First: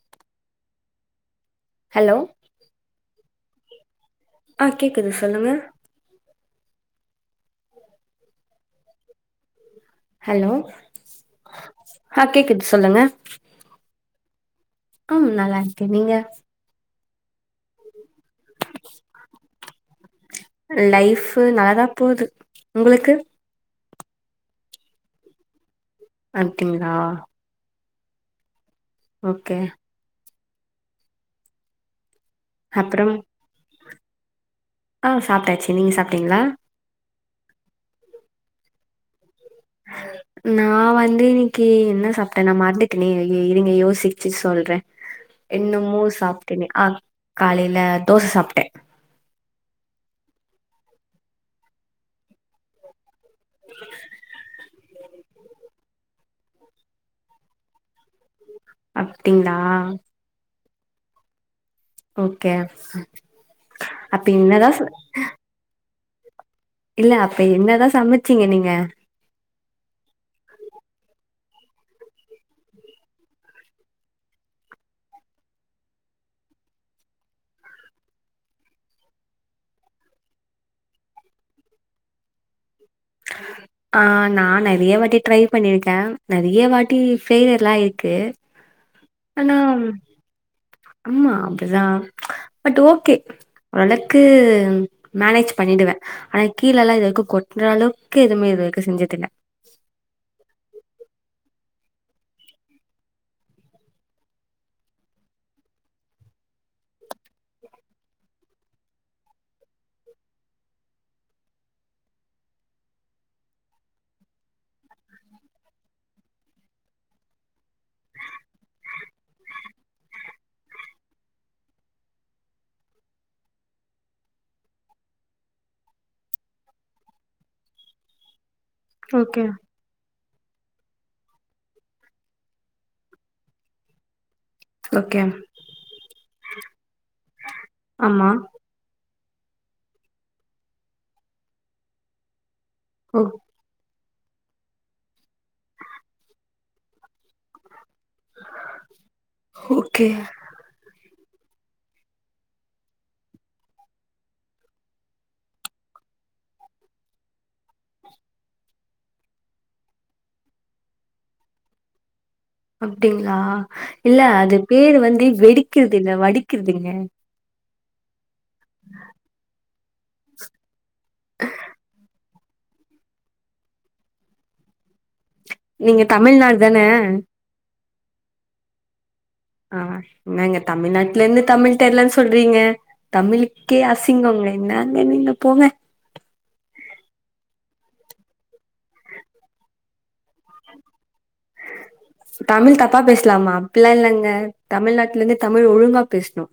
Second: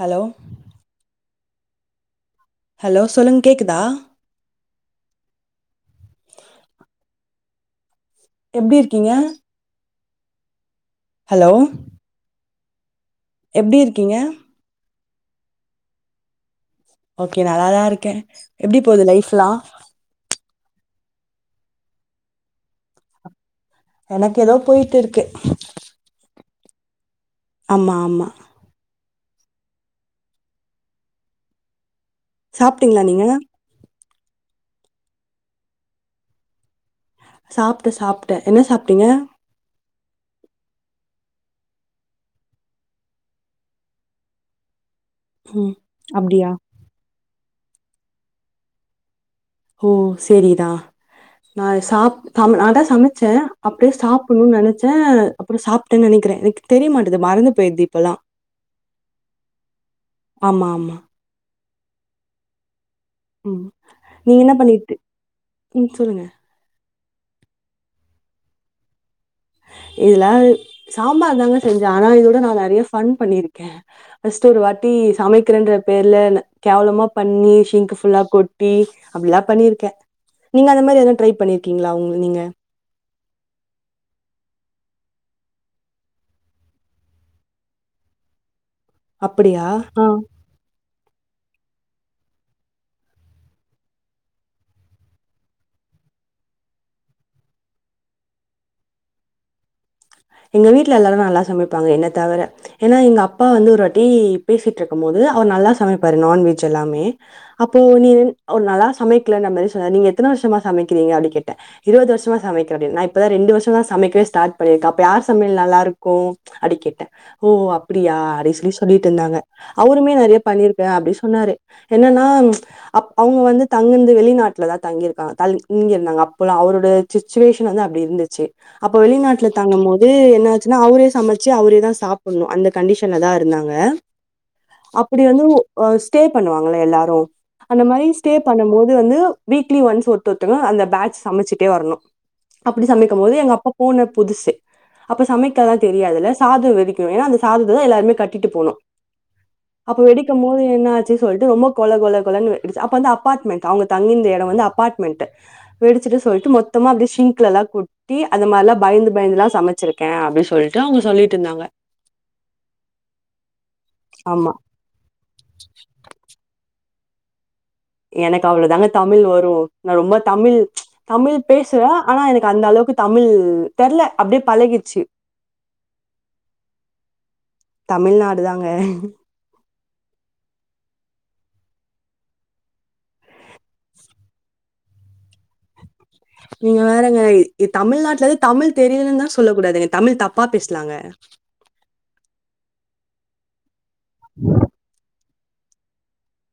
Hello hello hello சொல்லுங்க கேக்குதா ஆ கேக்குது சொல்லுங்க எப்டி இருக்கீங்க ஹலோ ஹலோ ஆ கேக்குது சொல்லுங்க எப்டி இருக்கீங்க ம் நல்லா இருக்க நீங்க ஓகே நல்லாதா இருக்கே எப்டி போது லைஃப்ல்லா லைஃப்பு நல்லதா போது உங்குளுக்கு எனக்கு எதோ போயிட்டு இருக்கு அப்டிங்களா ஆமா ஆமா ஓகே சாப்டீங்களா அப்புறம் நீங்க ஆ சாப்டாச்சு நீங்க சாப்டீங்களா சாப்ட சாப்ட என்ன சாப்டீங்க நா வந்து இன்னிக்கு என்ன சாப்டேனா நா மறந்துட்டனே ஐயோ இருங்க யோசிச்சு சொல்ற ம் என்னமோ அப்டியா சாப்டனே ஆ காலைல தோச சாப்ட ஓ சேரிதா நா சாப் தமிழ் நாதா சமச்ச அப்டியே சாப்புணுன் நெனச்ச அப்புறோ சாப்டன் நெனைக்கிற எனக்கு தெரிய மாட்டது மறந்து போயிருது இப்பல்லா அப்டிங்களா ஆமா ஆமா ஓகே ம் அப்ப நீ என்ன என்னதா பண்ணிட்டு ம் சொல்லுங்க இல்ல அப்ப என்னதா சமச்சீங்க நீங்க இதுல்லா சாம்பார் தாங்க செஞ்ச ஆனா இதோட நா நறையா ஃபன் பண்ணிருக்க ஃபஸ்ட் ஒரு வாட்டி சமைக்கிறன்ற பேர்ல நா கேவலமா பண்ணி சிங்க்கு ஃபுல்லா கொட்டி அப்டில்லா பண்ணிருக்க நீங்க அந்த மாரி எதும் ட்ரை பண்ணியிருக்கீங்களா உங் நீங்க ஆ ஆ நா நெறையா வாட்டி ட்ரை பண்ணிருக்க நெறையா வாட்டி ஃபெயிலியர்லா ஆயிருக்கு அப்படியா ஆனாம் ஆ அம்மா அப்டிதா பட் ஓகே வழக்கு மேனேஜ் பண்ணிடுவ ஆனா கீழல்லா இது வரைக்கு கொட்ற அளவுக்கு எதுமே இது வரைக்கு செஞ்சது இல்ல எங்க வீட்ல எல்லாரு நல்லா சமைப்பாங்க என்ன தவுர ஏனா எங்க அப்பா வந்து ஒரு வாட்டி பேசிட்ருக்கும் போது அவர் நல்லா சமைப்பாரு நான்வெஜ் எல்லாமே அப்போ நீ அவரு நல்லா சமைக்கலன்ற மாரி சொன்னாரு நீங்க எத்தன வருஷமா சமைக்கிறீங்க அப்டி கேட்ட இருவது வருஷமா சமைக்கிறாப்டி நா இப்பதா ரெண்டு வருஷமா சமைக்கவே ஸ்டாட் பண்ணிருக்க அப் அப்ப யார் சமையல் நல்லாருக்கு அப்டி கேட்ட ஓ அப்டியா ரெசிபி சொல்லிட்டு இருந்தாங்க அவருமே நறையா பண்ணிருக்க அப்டி சொன்னாரு என்னன்னா ம்ச் அப் அவுங்க வந்து தங்குனது வெளிநாட்ல தா தங்கிருக்கா தல்லி இங்கிருந்தாங்க அப்போல்லா அவரோடய சுச்சுவேஷன் வந்து அப்டி இருந்துச்சு அப்ப ஓகே வெளிநாட்ல வாங்கும் போது என்னாச்சுன்னா அவரே சமச்சு அவரே தா சாப்புன்னு அந்த கண்டிஷன்ல தா இருந்தாங்க ஓகே அப்பிடி வந்து உ ஸ்டே பண்ணுவாங்கல்ல எல்லாரு அந்த மாரி ஆமா ஸ்டே பண்ணும்போது வந்து வீக்லி வன்ஸ் ஒத்த ஒத்தங்க அந்த பேட்ச் சமச்சுட்டே வரணு அப்பிடி ஓ சமைக்கும் போது எங்க அப்பா போன புதுசு அப்ப சமக்காதா தெரியாதுல சாதொ வெரிக்கும் எனா அந்த சாதத்ததா எல்லாருமே கட் கெட்டு போனு அப்ப ஓகே வெடிக்கும் போது என்ன ஆ ச்சு சொல்லுட்டு ரொம்ப கொல கொல கொலனு வெடுச்சு அப்ப வந்து அப்பார்ட்மண்ட் அவங்க தங்கி இருந்த எடொ வந்து அப்பார்ட்மண்ட் வெடிச்சுட்டு சொல்லிட்டு மொத்தமா அப்டியே ஸிங்க்ல எல்லா கொட்டி அந்த மாரிலா பயந்து பயந்துலா சமச்சிருக்கே அப்டி சொல்லிட்டு அவங்க சொல்லிட்டு இருந்தாங்க அப்டிங்களா இல்ல ஆமா அது பேரு வந்து வெடிக்கிறது இல்ல வடிக்கெறதுங்க எனக்கு அவ்ளோதாங்க தமிழ் வரு நா ரொம்ப தமிழ் தமிழ் பேசுவெ ஆனா எனக்கு அந்த அளவுக்கு தமிழ் தெர்ல அப்டியே பழகிட்ச்சு நீங்க தமிழ்நாடு தான தமிழ்நாடு தாங்க ஆ என்னங்க தமிழ்நாட்ல இருந்து தமிழ் தெர்லன்னு சொல்றீங்க தமிழுக்கே அசிங்கொங்க என்னங்க நீங்க போங்க நீங்க வேறங்க இ இ தமிழ்நாட்லந்து தமிழ் தெரியலன்னு தா சொல்ல கூடாதுங்க தமிழ் தப்பா பேசலாங்க தமிழ் தப்பா பேசலாமா அப்பில்லா இல்லங்க தமிழ்நாட்ல இருந்து தமிழ் ஒழுங்கா பேச்ணு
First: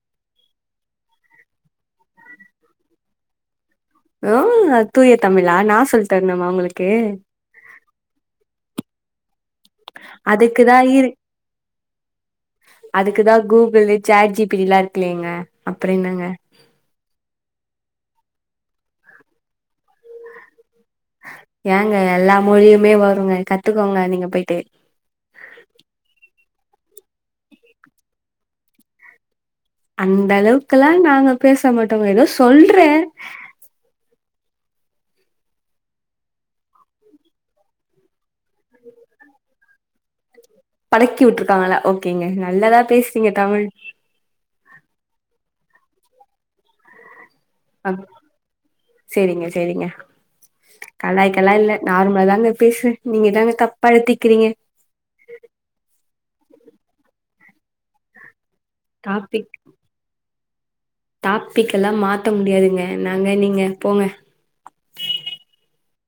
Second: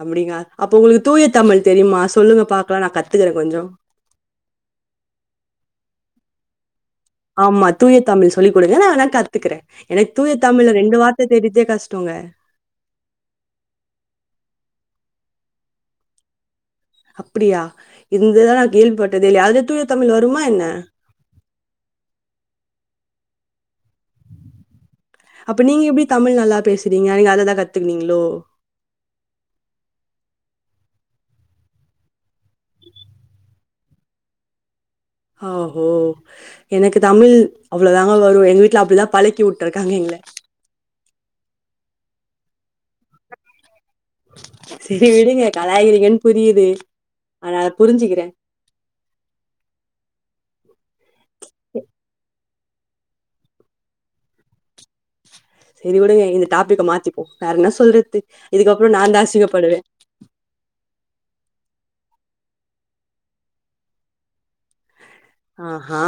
அப்பிடிங்கா அப்போ உங்களுக்கு தூயத்தமிழ் தெரியுமா சொல்லுங்க பாக்கலா நா கத்துக்கறே கொஞ்சோ ஓ தூய தமிழா நா சொல் தரனுமா உங்களுக்கு ஆமா தூய தமிழ் சொல்லிக் குடுங்க நா வேணா கத் துக்கறே எனக்கு தூய தமிழ்ல அதுக்குதா ரெண்டு இரு வார்த்த தெரிதே கஷ்டோங்க அதுக்குதா Google chat G P T எல்லா இருக்குல்லைங்க அப்பறொ என்னங்க அப்பிடியா இந்த இத நா கேள்விப்பட்டதே இல்யே அதுல தூய தமிழ் வருமா என்ன ஏங்க எல்லா மொழியுமே வருங்க கத்துக்கோங்க நீங்க போய்ட்டு அப்ப நீங்க எப்பிடி தமிழ் நல்லா பேசுறீங்க நீங்க அதுலதா கத்துக்கினீங்களோ அந்த அளவுக்கெல்லா நாங்க பேச மாட்டோங்க எதோ சொல்றே ஓஹோ எனக்கு தமிழ் அவ்ளோ தாங்க வரு எங்க வீட்ல அப்பிடிதா பழக்கி உட் டுருக்காங்க எங்ள படக்கி உட்டுருக்காங்களா ஓகேங்க நல்லதா பேசுறீங்க தமிழ் செரி விடுங்க கலாய்க்கிறீங்கனு புரியிது அத நா புருஞ்சுக்கற செரிங்க செரிங்க கலாய்க்கெல்லா இல்ல நார்மலா தாங்க பேசு நீங்கதாங்க தப்பா எடுத்திக்கிறீங்க செரி விடுங்க இந்த டாபிக்க மாத்திப்போ வேற என்ன சொல்றது இதுக்கப்றோ நா தா அசிங்கப்படுவே டாப்பிக் எல்லா மாத்த முடியாதுங்க என்னாங்க நீங்க போங்க அஹா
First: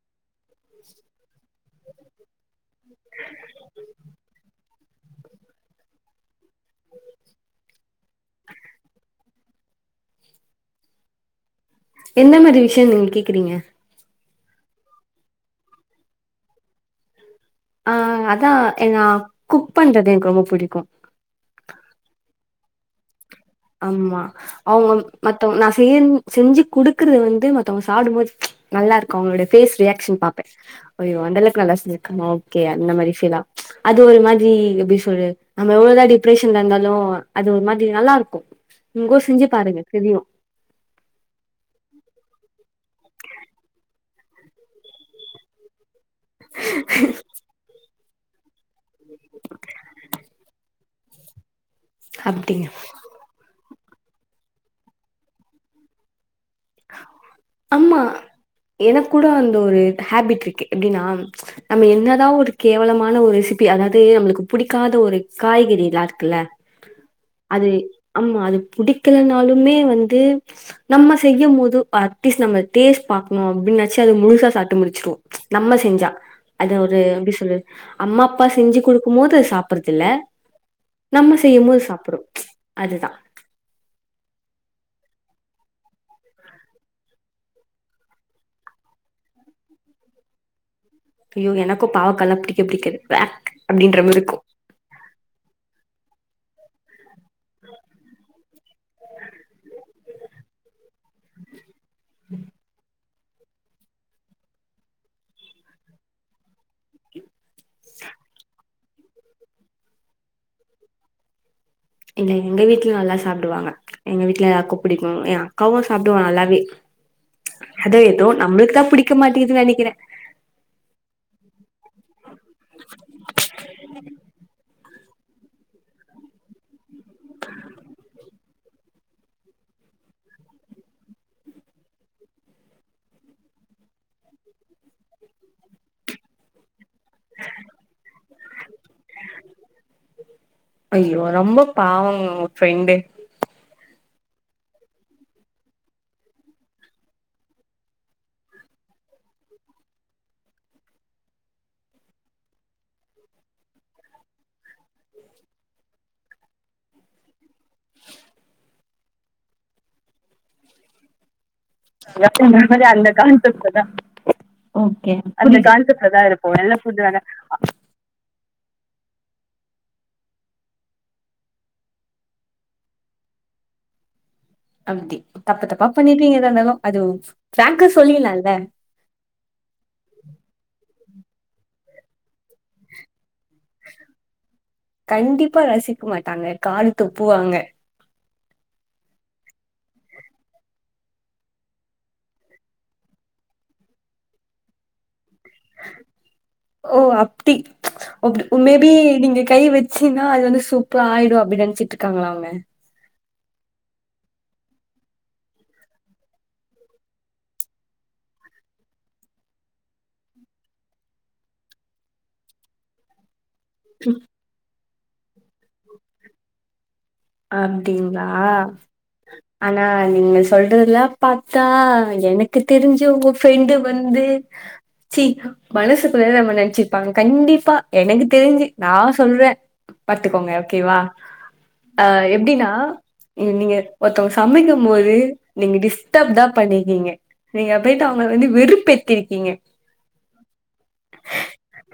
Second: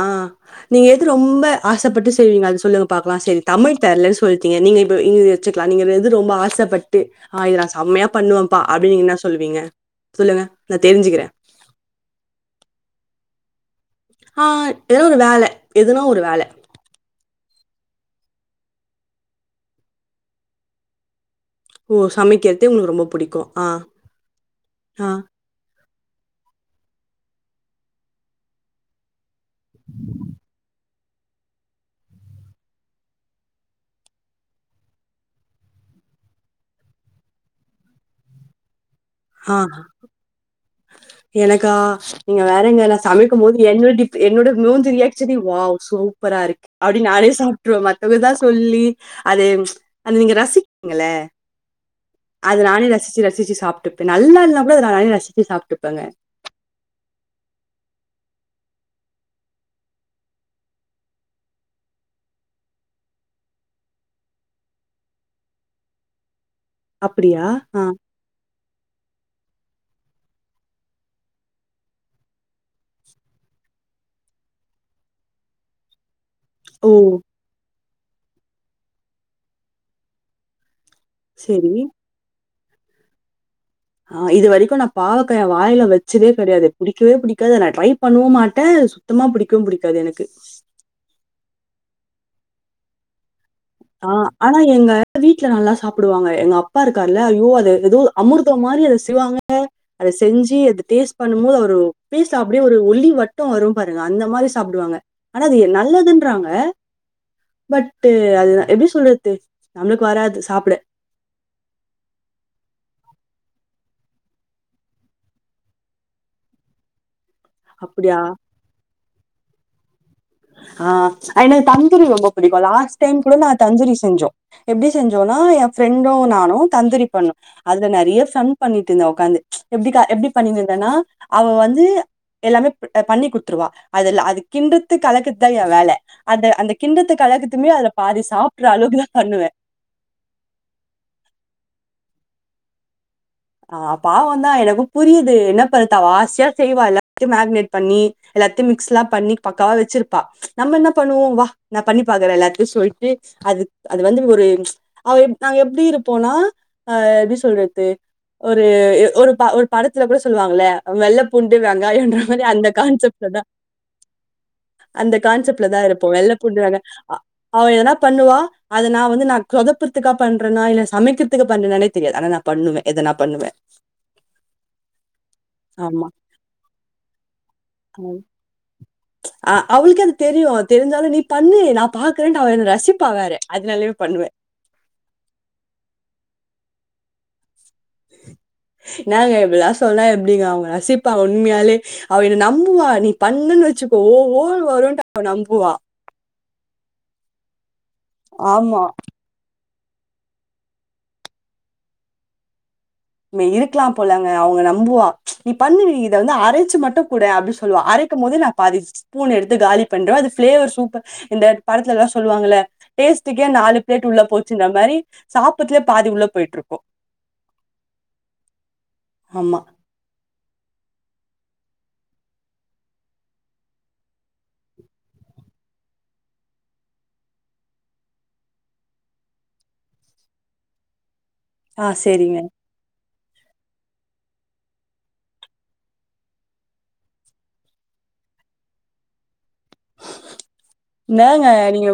நீங்க எது ரொம்ப ஆசப்பட்டு செய்வீங்க அது சொல்லுங்க பாக்கலா செரி தமிழ் தெர்லன்னு சொல்லிட்டீங்க நீங்க இப்ப இது வெச்சுக்கலா நீங்க எது ரொம்ப ஆசப்பட்டு ஆ இத நா செம்மையா பண்ணுவேப்பா அப்பிடி நீங்க என்ன சொல்லுவீங்க சொல்லுங்க நா தெருஞ்சுக்கற எந்த மாரி விஷயம் நீங்க கேக்குறீங்க ஆ எதோ ஒரு வேல எதுனா ஒரு வேல ஆ அதா எ நா குக் பண்றது எனக்கு ரொம்ப புடிக்கு ஓ சமக்கெர்து உங்களுக்கு ரொம்ப புடிக்கு ஆமா அவங்க மத்தவங் நா செய்ன் செஞ்சு குடுக்கறத வந்து மத்தவங்க சாப்டும்போது நல்லா இருக்கு அவங்களோட ஃபேஸ் ரியாக்ஷன் பாப்பெ ஐயோ அந்த அளக்கு நல்லா செஞ்சிருக்கோமா ஓகே அந்த மாரி ஃபீலா அது ஒரு மாதிரி எப்பிடி சொல்றது நம்ம எவ்ளோதா டிப்ரெஷன்ல இருந்தாலு அது ஒரு மாதிரி நல்லா இருக்கு உங்கோ செஞ்சி ஆ. பாருங்க தெரியு எனக்கா நீங்க வேறங்க நா சமைக்கும் போது என்னோட ஃபே என்னோட மூஞ்சு ரியாக்ஷனே வாவ் சூ ப்பரா இருக்கு அப்டின் நானே சாப்ட்டுருவே மத்தவங்கதா சொல்லி அதே அது நீங்க ரசி பீங்கள அது அப்டின்னு நானே ரசிச்சு ரசிச்சு சாப்ட்டுப்ப நல்லா இல்னா கூட அத நானே ரசி ச்சி சாப்ட்டுப்பங்க ஆமா எனக் கூட அந்த ஒரு ஹேபிட்ருக்கு எப்டின்னா நம்ம என்னதா ஒரு கேவலமான ஒரு ரெசிபி அதாவது நம்மளுக்கு புடிக்காத ஒரு காய்கறிலா இருக்குல்ல அப்டியா அது ஆ ஆமா அது புடிக்கலனாலுமே வந்து நம்ம செய்யும் போது அட்லீஸ்ட் நம்ம டேஸ்ட் பாக்ணு அப்டின்னாச்சு அத முழுசா சாப்ட்டு முடிச்சிரு நம்ம செஞ்சா அத ஓ ஒரு எப்டி சொல்றது அம்மா அப்பா செஞ்சு குடுக்கும் போது சாப்பறதுல்ல நம்ம செய்யும் சரி. போது சாப்புடு அதுதா ஆ இது வரைக்கு நா பாவக்காய வாயில வச்சதே கெடையாது புடிக்கவே புடிக்காது நா ட்ரை பண்ணுவு மாட்ட சு த்தமா புடிக்ககுவு புடிக்காது எனக்கு ஐய்யோ எனக்கு பாவக்கானா புடிக்கவே புடிக்காது அப்டின்ற ஆ மாரி இருக்கு ஆனா எங்க வீட்ல நல்லா சாப்புடுவாங்க எங்க அப்பா இருக்கார்ல ஐய்யோ அது ஏதோ அமுர் த்த மாரி அத செய்வாங்க அத செஞ்சு அத டேஸ்ட் பண்ணும் போது அவரு ஃபேஸ் அப்டியே ஒரு ஒளி வட் ட வரு பாருங்க அந்த மாரி சாப்டுவாங்க ஆனா அது நல்லதுன்றாங்க பட்டு அது எப்டி சொல்றது நம்ளுக் வராது சாப்ட இல்ல எங்க வீட்லியு நல்லா சாப்டுவாங்க எங்க வீட்டுல எல்லாருக்கு புடிக்கு ஏன் அக்காவு சாப்டுவா நல்லாவே அது அப்டியா ஏதோ நம்ளுக் தா புடிக்க மாட்டிக்குது நெனைக்கிற ஆ எனக் தந்தூரி ரொம்ப புடிக்கு லாஸ்ட் டைம் கூட நா தந்தூரி செஞ்சோ எப்டி செஞ்சோனா என் ஃப்ரெண்டு நானு தந்தூரி பண்ணு அதுல நறைய ஃபன் பண்ணிட்டு இருந்தா உட்காந்து எப்டி கா எப்டி பண்ணியிருந்தேன்னா அவ வந்து எல்லாமே அ பண்ணி குடுத்துருவா அதுல அது கின்றத்துக் கலக்கு தா ஏ வேல அத அந்த கிண்டத்து கலகத்துமே அத பாதி சாப்ட்ர அளவுக்குதா பண்ணுவே ஐய்யோ ரொம்ப பாவங்க உங்க ஃப்ரெண்டு ஆ பாவந்தா எனக்கு புரிது என்ன பன்த்து அவ ஆசியா செய்வா எல்லாத்தையு மேக்னெட் பண்ணி எல்லாத்தியு மிக்ஸ்லா பண்ணி பக்காவா வச்சிருப்பா நம்ம என்ன பண்ணுவோ வா நா பண்ணி பாக்கற எல்லாத்தையு சொல்ட்டு அது அது வந்து ஒரு அவ நாங்க எப்டி இருப்போனா அ எப்டி சொல்றத்து ஒரு ஒரு ஒரு படத்துல கூட சொல்லுவாங்கள வெள்ள பூண்டு வெங்காயன்ற மாரி அந்த கான்செப்ட்ல தா ஓகே அந்த புரியுது. கான்செப்ட்ல தா இருப்போ வெள்ள பூண்டு நல்ல வெங்காய ஃபுட் வேணா அவ என்னா பண்ணுவா அதனா வந்து நா சொதப்புர்துக்கா பண்றனா இல்ல சமைக்கிர்துக்கு பண்றனானே தெரியாது ஆனா நா பண்ணுவே எதனா பண்ணுவே அப்டி தப்பு தப்பா ஆமா. பண்ணிருவீங்க எதா இருந்தாலு அது ஃபிரங்கா சொல்லிர்லால ஆ அவுளுக்கெ அது தெரியு தெரிஞ்சாலு நீ பண்ணு நா பாக்றன்ட்டு அவ என்ன ரசிப்பா வேற அதுனாலே பண்ணுவே கண்டிப்பா ரசிக்க மாட்டாங்க காரி துப்புவாங்க என்னாங்க இப்பல்லா சொன்னா எப்டிங்க அவுங்க ரசிப்பாங்க உண்மையாலே அவ என்ன நம்புவா நீ பண்ணன் வச்சுக்கோ ஓ ஓ வருன்ட்டு நம்புவா ஓ அப்டி ஆமா. மேபி நீங்க கை வச் சின்னா அது வந்து சூப்பர ஆயிடு அப்டின் நெனச்சிட்டு இருக்காங்கள அவங்க இருக்கலா போலங்க அவங்க நம்புவா நீ பண்ண இத வந்து அரைச்சு மட்டு குட அப்டின் சொல்லுவா அர இருக்கும் போது நா பாதிச்சு ஸ்பூன் எடுத்து காலி பண்ற அது ஃபிளேவர் சூப்பர் இந்த படத்துல்லா சொல்லுவாங்கள டேஸ்டுக்கே நாலு பிளேட் உள்ள போச்சுன்ற மாரி சாப்பதுலயே பாதி உள்ள போயிட்டு இருக்கோ அப்டிங்ளா ஆமா ஆ நீங்க சொல்றதல்லா பாத்தா எனக்கு தெரிஞ்சு உங்க ஃப்ரெண்டு வந்து சீ மனசுக்குல நம்ம நெனச்சிருப்பாங்க கண்டிப்பா எனக்கு தெரிஞ்சு நா சொல்ற பாத்துக்கோங்க ஓகேவா ஆ அ சரிங்க. எப்டினா நீங்க ஒருத்தவங்க சமைக்கும் போது நீங்க டிஸ்டப் தா பண்ணிருக்கீங்க நீங்க போய்ட்டு அவங்கள வந்து வெறுப்பேத்திருக்கீங்க என்னங்க நீங்க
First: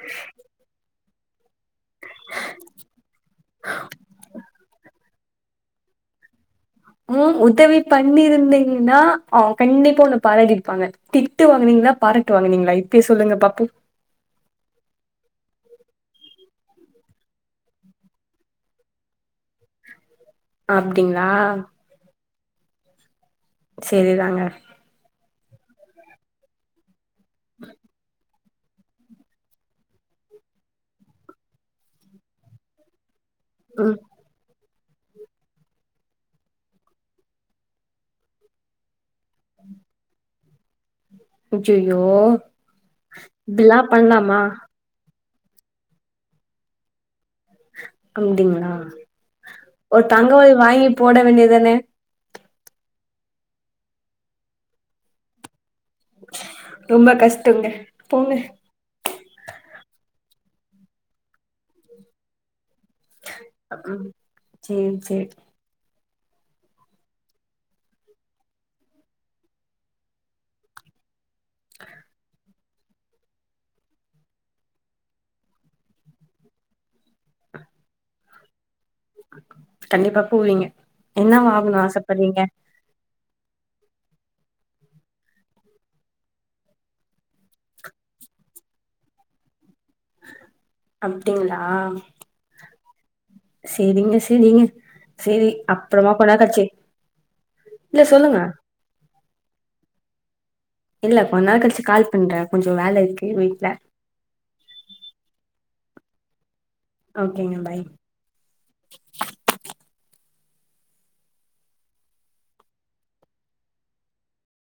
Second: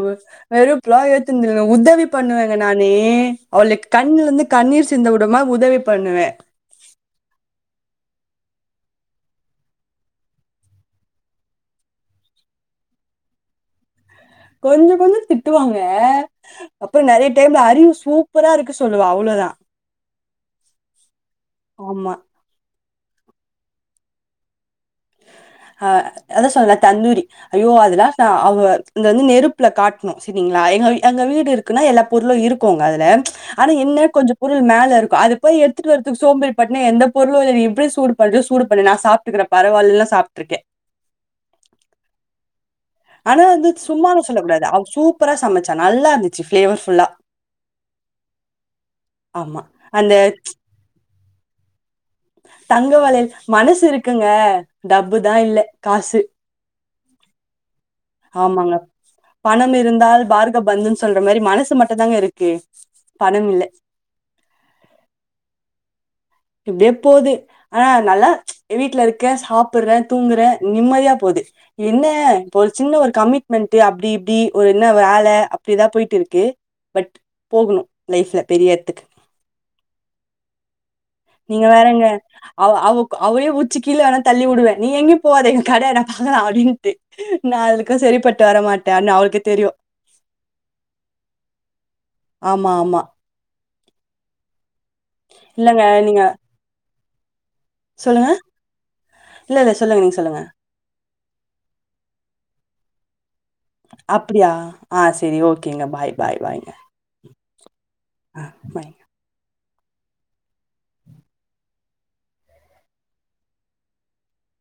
வெறுப்லா ஏத்துனது இல்லங்க உதவ் உதவி பண்ணுவேங்க நானு அவளுக்கு கண்ணுல இருந்து கண்ணீர் சிந்த விடமா உதவி பண்ணுவ ம் உதவி பண்ணிருந்தீங்னா அவங்க கண்டிப்பா உன்ன பாராட்டிருப்பாங்க திட்டு வாங்குனீங்களா பாராட்டு வாங்கினீங்களா இப்பயே சொல்லுங்க பாப்போ கொஞ்ச கொஞ்ச திட்டுவாங்க அப்புற நறைய டைம்ல அறிவு சூப்பரா இருக்கு சொல்லுவ அவ்ளதா அப்டிங்ளா ஆமா செரிதாங்க அ அதா சொன்ன தண்ணுரி ஐயோ அதுல்லா அவ இங்க வந்து நெருப்புல காட்ணு சேரிங்களா எங்க எங்க வீடு இருக்குன்னா எல்லா பொருளு இருக்குங்க அதுல ஆனா ம் என்ன கொஞ்ச பொருள் மேல இருக்கு அது போய் எடுத்துட்டு வறது சோம்பி பட்டுன் எந்த பொருளு எப்டி சூடு பண்ற சூடு பண்ணு நா சாப் ட்ருக்குற பரவால்லலா சாப்ட்ருக்கே அச்யய்யோ ஆனா வந்து சும்மாலா சொல்ல கூடாது அ சூப்பரா சமைச்சா நல்லா இருந்துச்சு ஃபிளேவர் ஃபுல்லா அப்படிங்ளா ஆமா. ஒரு அந்த தங்க வளையல் வாங்கி போட வேண்டியதான தங்க வளையல் மனசு இருக்குங்க டப்பு தா இல்ல காசு ரொம்ப கஷ்டங்க போங்க ஆமாங்க பணம் இருந்தால் பார்க பந்துன் சொல்ற மாரி மனசு மட்டுந்தாங்க இருக்கு பணம் இல்ல. ம் சேரி சேரி எப்டியோ போது ஆ நல்லா வீட்ல இருக்க சாப்பிற தூங்குற நிம்மதியா போது என்ன இப்ப ஒரு சின்ன ஒரு கமிட்மெண்ட் அப்டி இப்டி ஒரு என்ன ஒரு வேல அப்டி தா போயிட்டு இருக்கு பட் போகணு லைஃப்ல பெரிய எடத்துக்கு கண்டிப்பா போவிங்க நீங்க வேறங்க அவ அவங் அவளே உச்சி கீழ ஏனா தள்ளி வுடுவே நீ எங்கே போவாத இங்க கட பாக்கலா அப்டின்ட்டு நா அவளுக்கு சரிப்பட்டு வரமாட்டன் அவளுக்கு தெரியு அப்டிங்ளா ஆமா ஆமா சேரிங்க சேரிங்க சேரி இல்லங்க அப்புறமா நீங்க கொன்னேரோ கழுச்சு சொல்லுங்க இல்ல இல்ல சொல்லுங்க நீங்க சொல்லுங்க இல்ல கொஞ்சநேரம் கழிச்சு கால் பண்றேன் கொஞ்சோ வேல இருக்கு வீட்டு்ல அப்டியா ஆ சேரி ஓகேங்க பாய் பாய் பாய்ங்க ஓகேங்க பாய் ஆ பாய்